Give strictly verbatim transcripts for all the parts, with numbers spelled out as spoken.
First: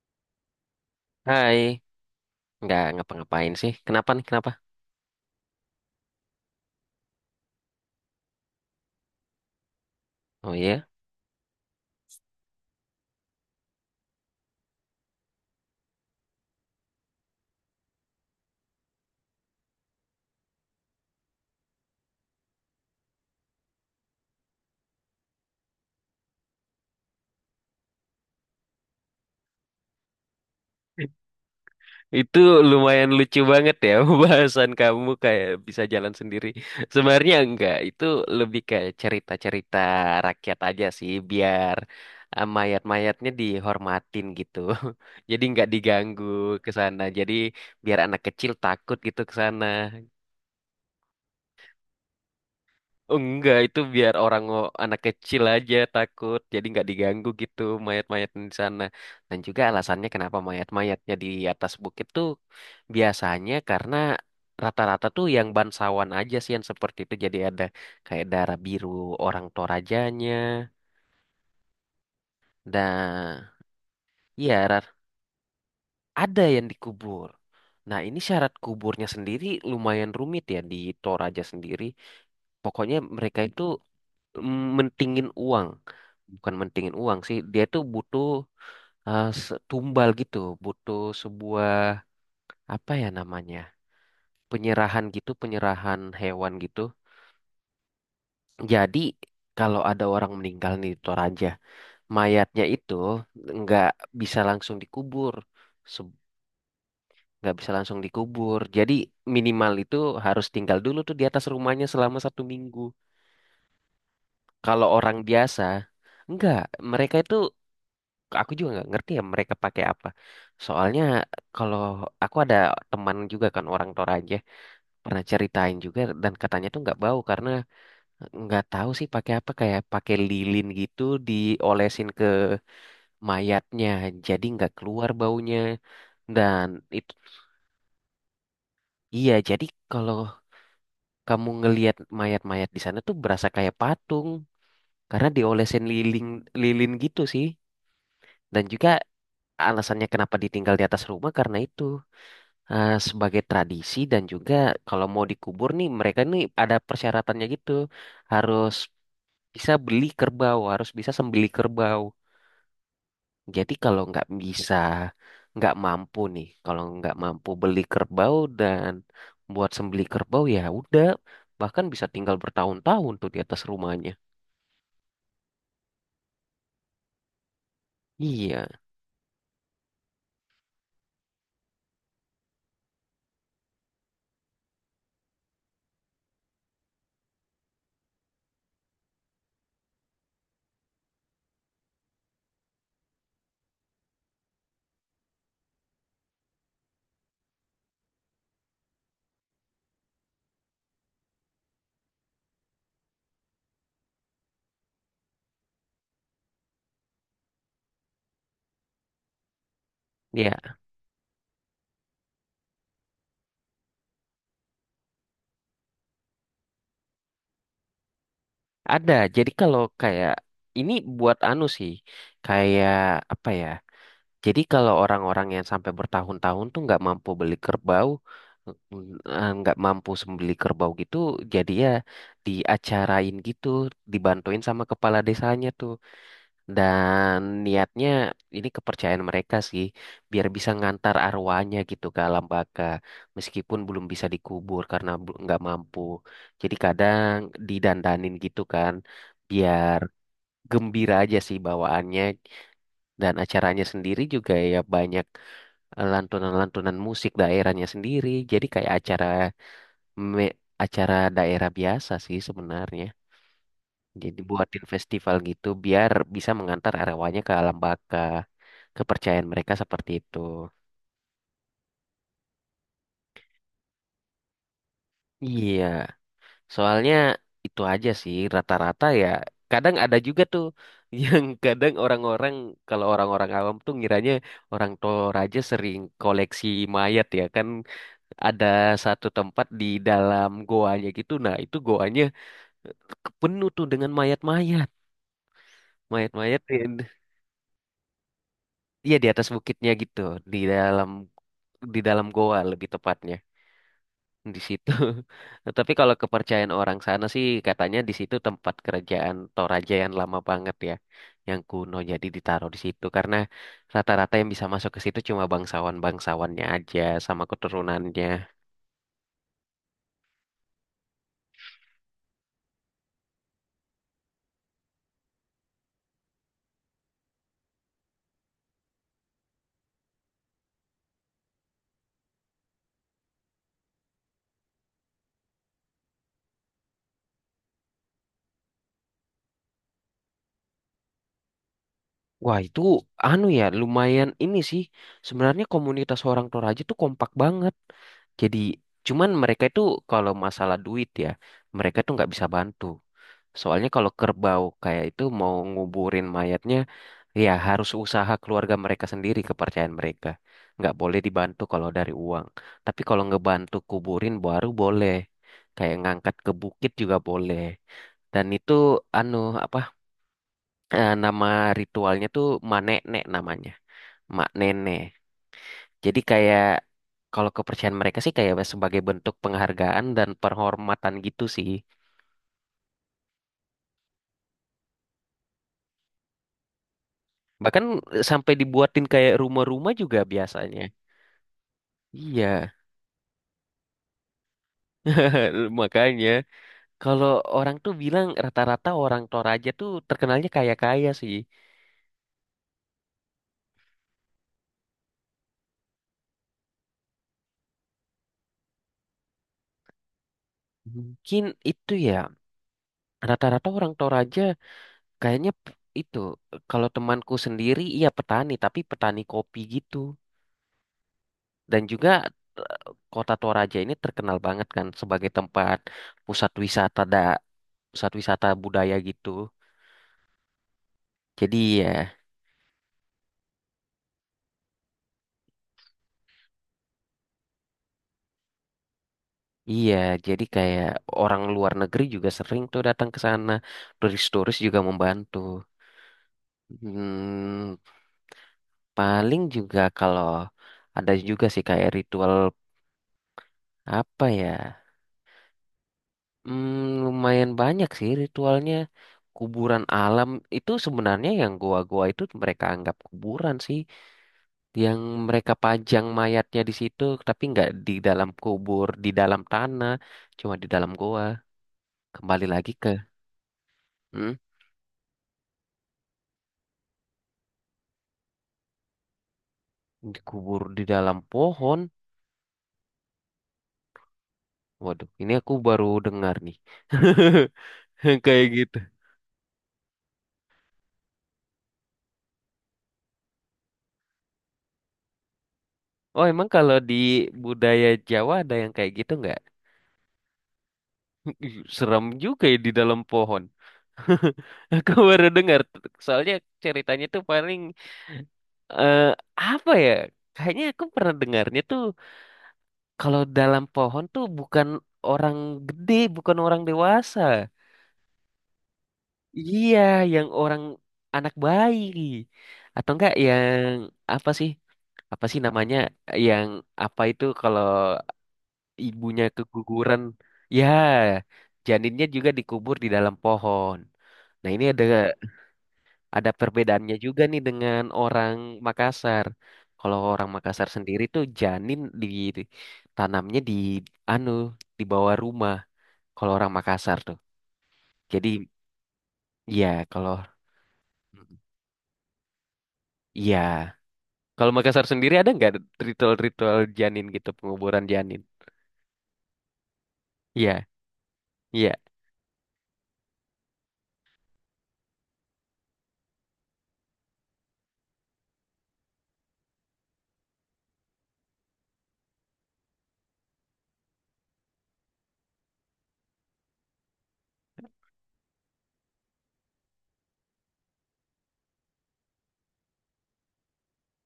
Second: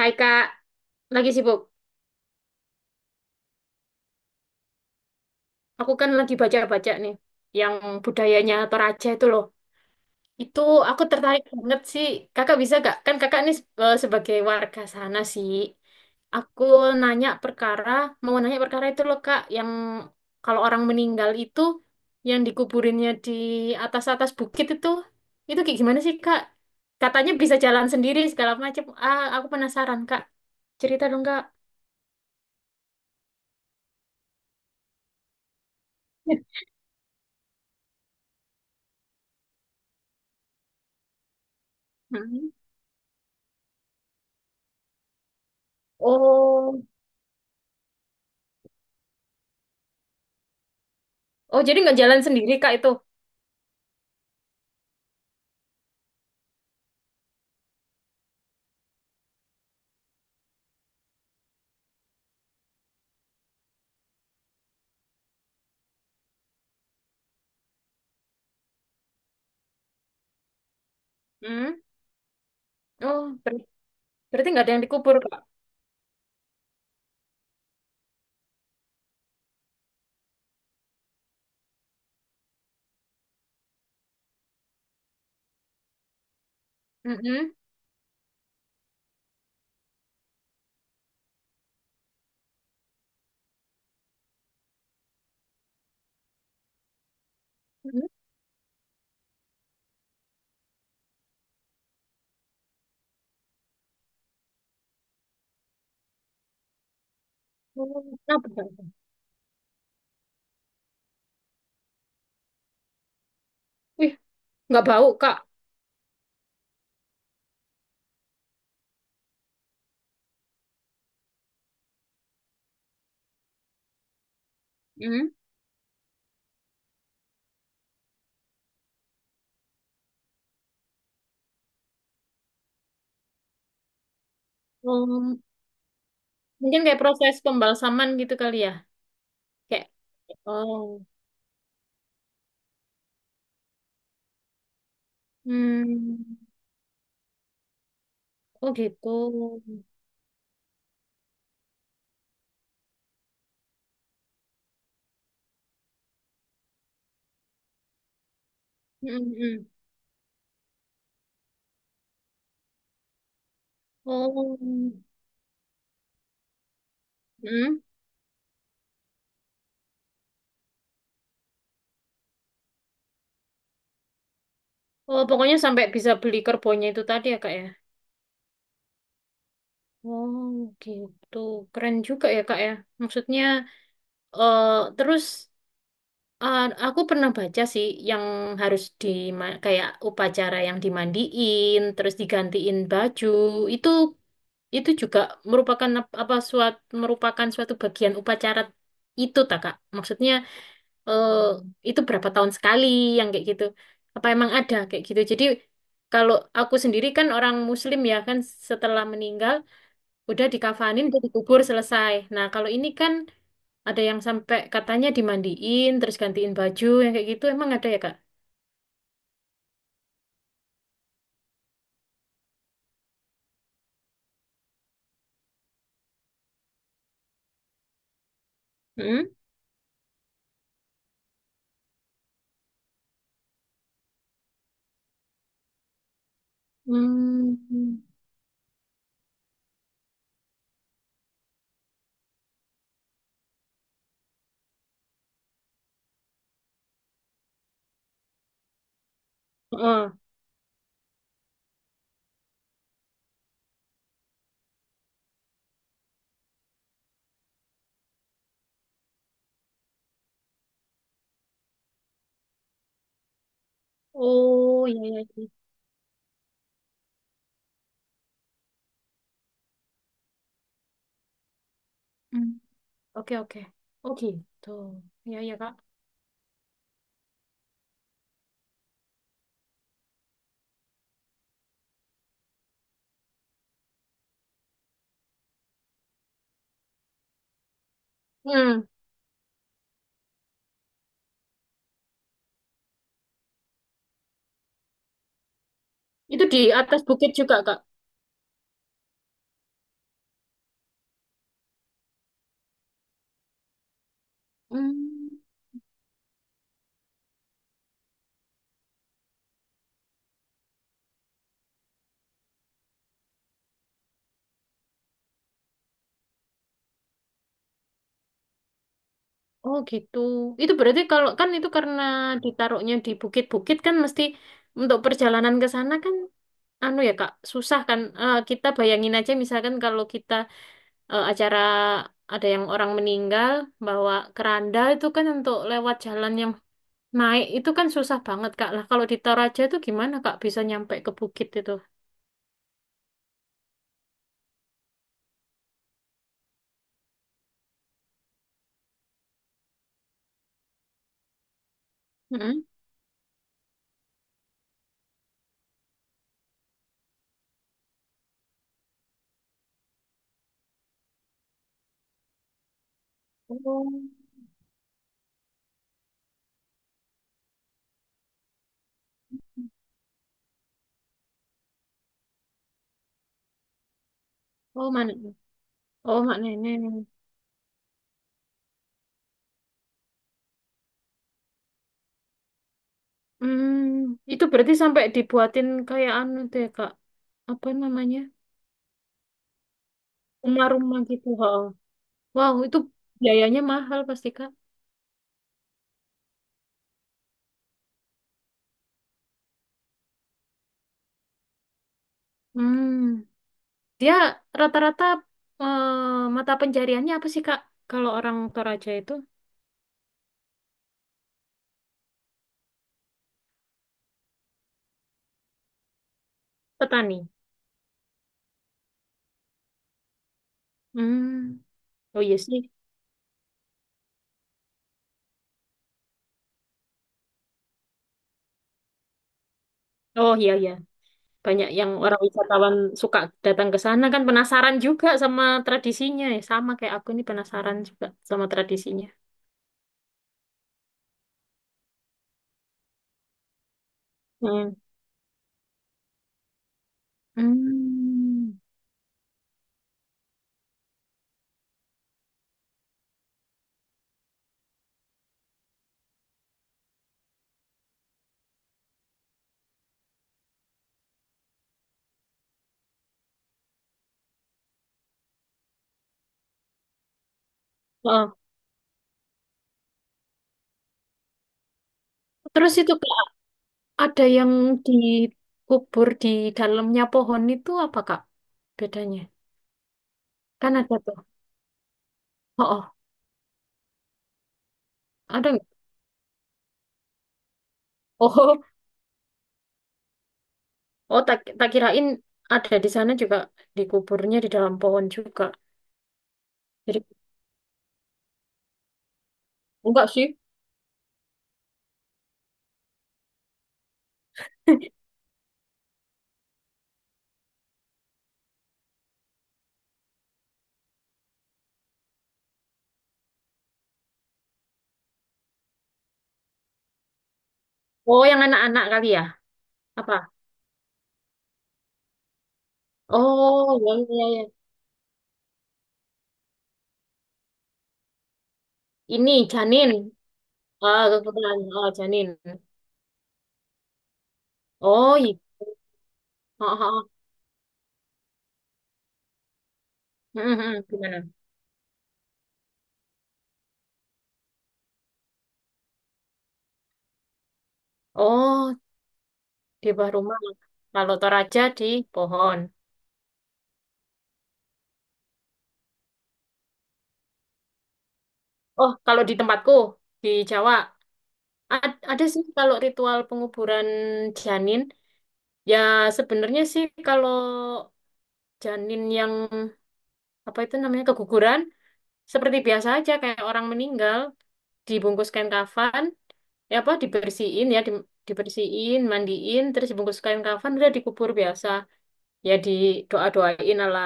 Hai Kak, lagi sibuk. Hai, nggak ngapa-ngapain sih. Kenapa nih? Kenapa? Aku kan lagi baca-baca nih, yang budayanya Toraja itu loh. Oh Itu iya, aku tertarik banget sih. Kakak bisa gak? Kan kakak nih eh, sebagai warga sana sih. Aku nanya perkara, mau nanya perkara itu loh Kak, yang kalau orang meninggal itu, yang dikuburinnya di atas-atas bukit itu, itu kayak gimana sih Kak? Katanya bisa jalan sendiri segala macam. Ah, aku penasaran Kak. Cerita dong Kak. itu lumayan lucu banget ya bahasan kamu kayak bisa jalan sendiri. Sebenarnya enggak, itu lebih kayak cerita-cerita rakyat aja sih, biar eh, Hmm. mayat-mayatnya dihormatin gitu. Jadi nggak diganggu ke Oh. sana. Jadi biar anak kecil takut gitu ke sana. Oh, jadi nggak jalan sendiri, Kak, itu? Oh, enggak, itu biar orang ngo- anak kecil aja takut, jadi nggak diganggu gitu mayat-mayat di sana. Dan juga alasannya kenapa mayat-mayatnya di atas bukit tuh biasanya karena rata-rata tuh yang bansawan aja sih yang seperti itu. Jadi ada kayak darah biru orang Torajanya. Hmm. Oh, Dan ber- berarti nggak iya, ada yang ra- dikubur, Kak? ada yang dikubur. Nah, ini syarat kuburnya sendiri lumayan rumit ya di Toraja sendiri. Pokoknya mereka itu mm, mentingin uang. Bukan mentingin uang sih, Mm-mm. dia tuh butuh eh, se- tumbal gitu, butuh sebuah apa ya namanya? Penyerahan gitu, penyerahan hewan gitu. Mm-mm. Jadi kalau ada orang meninggal nih di Toraja, mayatnya itu nggak bisa langsung dikubur, Se- nggak bisa langsung Oh, nah, dikubur. benar. Jadi minimal itu harus tinggal dulu tuh di atas rumahnya selama satu minggu. Wih, nggak Kalau bau, orang Kak. biasa, enggak, mereka itu aku juga nggak ngerti ya mereka pakai apa. Soalnya kalau aku ada teman juga kan orang Toraja pernah Mm. ceritain juga dan katanya tuh nggak bau karena nggak tahu sih pakai apa kayak pakai lilin gitu diolesin ke mayatnya jadi nggak keluar Oh, baunya dan mungkin kayak itu proses pembalsaman gitu kali ya? iya jadi Kayak, kalau oh. kamu ngelihat mayat-mayat di sana tuh berasa kayak patung karena diolesin lilin Hmm. lilin gitu sih dan Oh, juga gitu. alasannya kenapa ditinggal di atas rumah karena itu eh, sebagai tradisi dan juga kalau mau dikubur nih mereka nih ada persyaratannya gitu harus Mm-mm. bisa beli kerbau harus bisa sembelih kerbau jadi kalau nggak Oh. bisa nggak mampu nih kalau nggak mampu beli Mm. kerbau dan buat sembelih kerbau ya udah bahkan bisa tinggal bertahun-tahun tuh di atas rumahnya Oh, pokoknya sampai bisa beli kerbaunya itu tadi ya, Kak, ya? iya Oh, gitu. Keren juga ya, Kak, ya? Maksudnya, eh terus. Ah, aku pernah baca sih yang harus di ma- kayak upacara yang dimandiin, terus digantiin baju. Itu itu juga merupakan ap- apa suat merupakan suatu bagian upacara itu tak Kak? Maksudnya eh, itu berapa tahun sekali yang kayak gitu? Apa emang ada kayak gitu? Jadi kalau aku sendiri kan orang Muslim ya kan setelah meninggal udah ya dikafanin udah dikubur selesai. Nah, kalau ini kan ada yang sampai katanya dimandiin, terus gantiin baju, yang kayak gitu. Emang ada ya, Kak? ada jadi kalau kayak ini buat anu sih kayak apa ya. Jadi kalau orang-orang yang sampai bertahun-tahun tuh nggak mampu beli kerbau, Hmm? eh, nggak mampu sembeli kerbau gitu, jadi ya diacarain gitu, dibantuin sama kepala desanya tuh. Dan Hmm. niatnya ini kepercayaan mereka sih, biar bisa ngantar arwahnya gitu ke alam baka, meskipun belum bisa dikubur karena bel- nggak mampu. Jadi kadang didandanin gitu kan, biar Heeh. gembira aja sih bawaannya dan acaranya sendiri juga ya banyak lantunan-lantunan musik daerahnya sendiri. Jadi kayak acara me- acara daerah biasa sih sebenarnya. Jadi buatin Oh, iya, iya. festival Iya. gitu biar bisa mengantar arwahnya ke alam baka. Kepercayaan mereka seperti itu. Hmm. Oke, oke. Oh, gitu. Iya, iya, Kak. Iya, soalnya itu aja sih rata-rata ya. Kadang ada juga tuh yang kadang orang-orang kalau orang-orang awam tuh ngiranya orang Toraja sering koleksi mayat ya kan ada Hmm. satu tempat di dalam goanya gitu. Nah, itu goanya eh, penuh tuh dengan mayat-mayat, Itu di mayat-mayat di- atas bukit juga, Kak. iya di atas bukitnya gitu, di dalam di dalam goa lebih tepatnya di situ. Hmm. Tapi kalau kepercayaan orang sana sih katanya di situ tempat kerajaan Toraja yang lama banget ya, yang kuno jadi ditaruh di situ karena rata-rata yang bisa masuk ke situ cuma bangsawan-bangsawannya aja sama keturunannya. Oh, gitu. Itu berarti kalau kan itu karena ditaruhnya di bukit-bukit kan mesti untuk perjalanan ke sana kan anu ya, Kak, susah kan. Eh, kita bayangin aja misalkan kalau kita eh, acara ada yang orang meninggal bawa keranda itu kan untuk lewat jalan yang naik itu kan susah banget Kak. Lah kalau di Toraja itu gimana Kak bisa nyampe ke bukit itu? Wah itu anu ya lumayan ini sih sebenarnya komunitas orang Toraja tuh kompak banget. Jadi cuman mereka itu kalau masalah duit ya mereka tuh nggak bisa Mm-mm. bantu. Soalnya kalau kerbau kayak itu mau nguburin mayatnya ya harus usaha keluarga mereka sendiri kepercayaan mereka. Nggak boleh dibantu kalau dari uang. Tapi kalau ngebantu Oh, kuburin baru boleh. Kayak ngangkat ke bukit juga boleh. Dan itu anu apa eh, nama ritualnya tuh Manenek namanya. Mak oh Nenek. mana? Jadi Oh, Mak kayak Nenek. kalau kepercayaan mereka sih kayak sebagai bentuk penghargaan dan penghormatan gitu sih. Hmm, itu berarti sampai dibuatin kayak anu tuh ya Kak. Apa Bahkan namanya? eh, sampai dibuatin kayak rumah-rumah juga biasanya. Rumah-rumah gitu. Ha. Iya, Wow, itu biayanya mahal pasti Kak. makanya kalau orang tuh bilang rata-rata orang Toraja tuh terkenalnya kaya-kaya sih. Hmm, dia rata-rata eh, mata pencariannya apa sih Kak? Kalau orang Toraja itu? Mungkin itu ya, rata-rata orang Toraja kayaknya p- itu kalau Petani. temanku sendiri iya petani tapi petani kopi gitu. Hmm. Dan juga Oh, iya sih. eh, Kota Toraja ini terkenal banget kan sebagai tempat pusat wisata da pusat wisata budaya gitu. Oh, iya iya. Jadi Banyak ya yang orang wisatawan suka datang ke sana kan penasaran juga sama tradisinya ya. Sama kayak aku ini penasaran juga sama tradisinya. iya jadi kayak orang luar negeri juga sering tuh datang ke sana. Turis-turis Hmm. juga membantu. Hmm, Hmm. paling juga kalau ada juga sih kayak ritual apa ya? Hmm, lumayan banyak sih ritualnya. Kuburan alam itu sebenarnya yang goa-goa itu mereka anggap kuburan sih, yang mereka pajang mayatnya di situ, tapi nggak di dalam Oh. kubur, di dalam tanah, cuma di dalam goa. Kembali lagi Terus ke itu Kak, ada hmm, yang dikubur di dalamnya pohon itu apa Kak? Bedanya? dikubur Kan di ada dalam tuh. pohon. Oh, oh. Waduh, ini Ada aku nggak? baru dengar nih. Oh, Kayak oh gitu. oh, tak, tak kirain ada di sana juga dikuburnya di dalam pohon juga. Oh, emang kalau di Jadi budaya Jawa ada yang kayak gitu nggak? enggak sih. Serem juga ya di dalam pohon. Aku baru dengar. Soalnya ceritanya tuh paling eh, apa ya? Kayaknya aku pernah dengarnya tuh kalau dalam pohon tuh bukan orang gede, bukan orang dewasa. Oh, yang anak-anak kali ya? Iya, Apa? yang orang anak bayi. Atau enggak yang Oh, ya, ya, apa ya. sih? Ya. Apa sih namanya? Yang apa itu kalau ibunya Ini janin. keguguran? Ya, Ah, kebetulan. Oh, janinnya janin. juga dikubur di dalam pohon. Nah, ini ada Oh, iya. ada Oh, perbedaannya oh, oh. juga nih dengan orang Makassar. Kalau orang Hmm, Makassar hmm, sendiri tuh gimana? janin ditanamnya di anu di bawah rumah. Kalau orang Makassar tuh. Jadi Oh, ya di kalau bawah rumah. Kalau Toraja di pohon. ya kalau Makassar sendiri ada nggak ritual-ritual janin gitu penguburan janin? Oh, kalau di tempatku di Iya Jawa iya ad- ada sih kalau ritual penguburan janin. Ya sebenarnya sih kalau janin yang apa itu namanya keguguran seperti biasa aja kayak orang meninggal dibungkus kain kafan, ya apa dibersihin ya di- dibersihin mandiin terus dibungkus kain kafan udah dikubur biasa, ya didoa doain ala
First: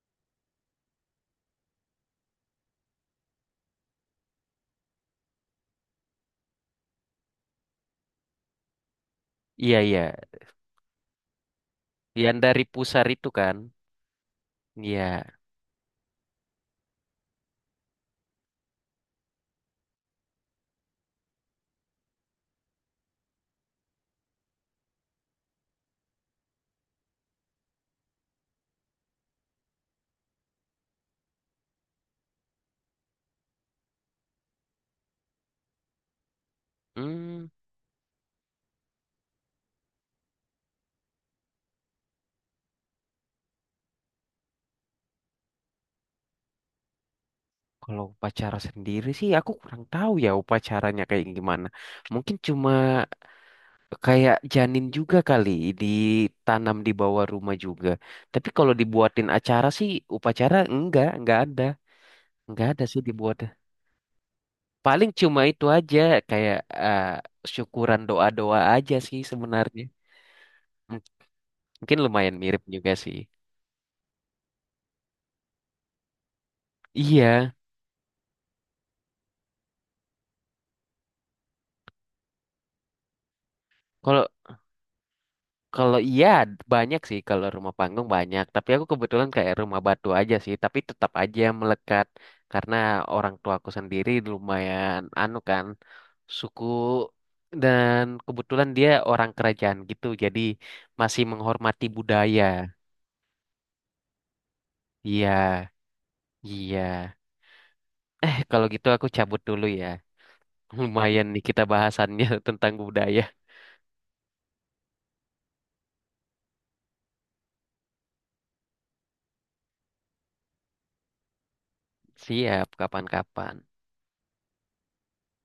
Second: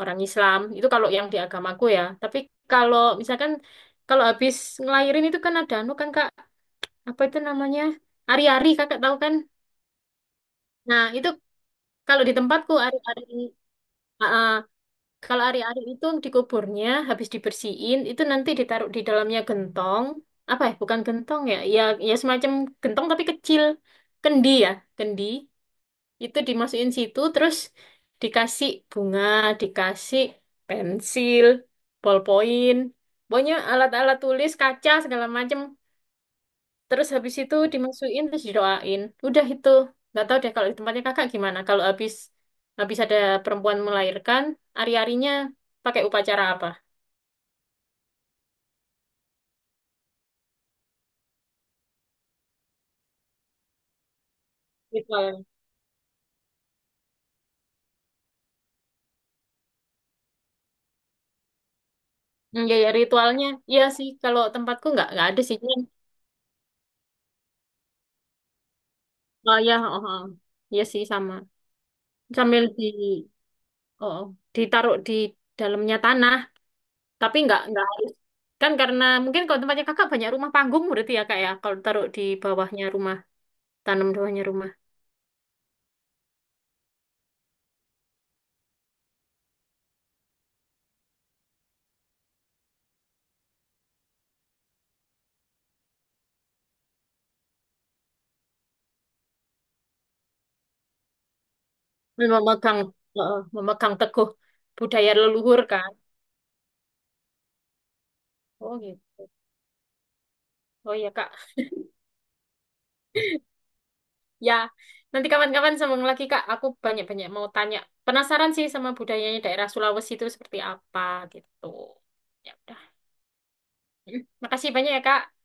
orang Islam itu kalau yang di agamaku ya. Tapi kalau misalkan kalau habis ngelahirin itu kan ada anu kan kak, apa itu namanya, ari-ari, kakak tahu kan? iya iya Nah itu, kalau di yang dari tempatku pusar ari-ari, itu kan? Iya. kalau ari-ari itu dikuburnya habis dibersihin itu nanti ditaruh di dalamnya gentong, apa ya, bukan gentong ya, ya ya semacam gentong tapi kecil, kendi, ya kendi, itu dimasukin situ terus dikasih bunga, dikasih pensil, ballpoint, pokoknya alat-alat tulis kaca segala macam. Terus habis Hmm, itu dimasukin terus didoain. Udah itu. Nggak tahu deh kalau di tempatnya kakak gimana. Kalau habis habis ada perempuan melahirkan, ari-arinya pakai upacara apa? kalau upacara sendiri sih aku kurang tahu ya upacaranya kayak gimana. Mungkin cuma kayak janin juga Ritual. kali ditanam di bawah rumah juga. Tapi kalau dibuatin acara sih upacara enggak, enggak ada. Hmm, Enggak ya, ada ya sih dibuat ritualnya. Iya sih kalau tempatku nggak paling nggak cuma ada sih. itu Cuman, aja kayak eh, syukuran doa-doa aja sih oh ya, sebenarnya. oh, oh. Iya M- sih sama. Mungkin lumayan mirip Sambil di juga sih. oh, oh. Ditaruh di dalamnya tanah, tapi Iya, nggak nggak harus kan karena mungkin kalau tempatnya kakak banyak rumah panggung berarti ya kak ya, kalau taruh di bawahnya rumah, tanam di kalau bawahnya rumah. kalau iya banyak sih kalau rumah panggung banyak, tapi aku kebetulan kayak rumah batu aja sih, tapi tetap aja melekat karena orang tuaku sendiri lumayan anu kan suku dan kebetulan dia orang kerajaan gitu, jadi masih menghormati Dan budaya. memegang eh, memegang teguh budaya Iya, leluhur kan. iya. Eh, kalau Oh gitu aku gitu. cabut dulu ya. Oh ya Lumayan Kak. nih kita bahasannya tentang budaya. Ya, nanti kawan-kawan sambung lagi Kak. Aku banyak-banyak mau tanya. Penasaran sih sama budayanya daerah Sulawesi itu seperti apa gitu. Ya Siap, udah. kapan-kapan. Hmm, makasih banyak ya Kak.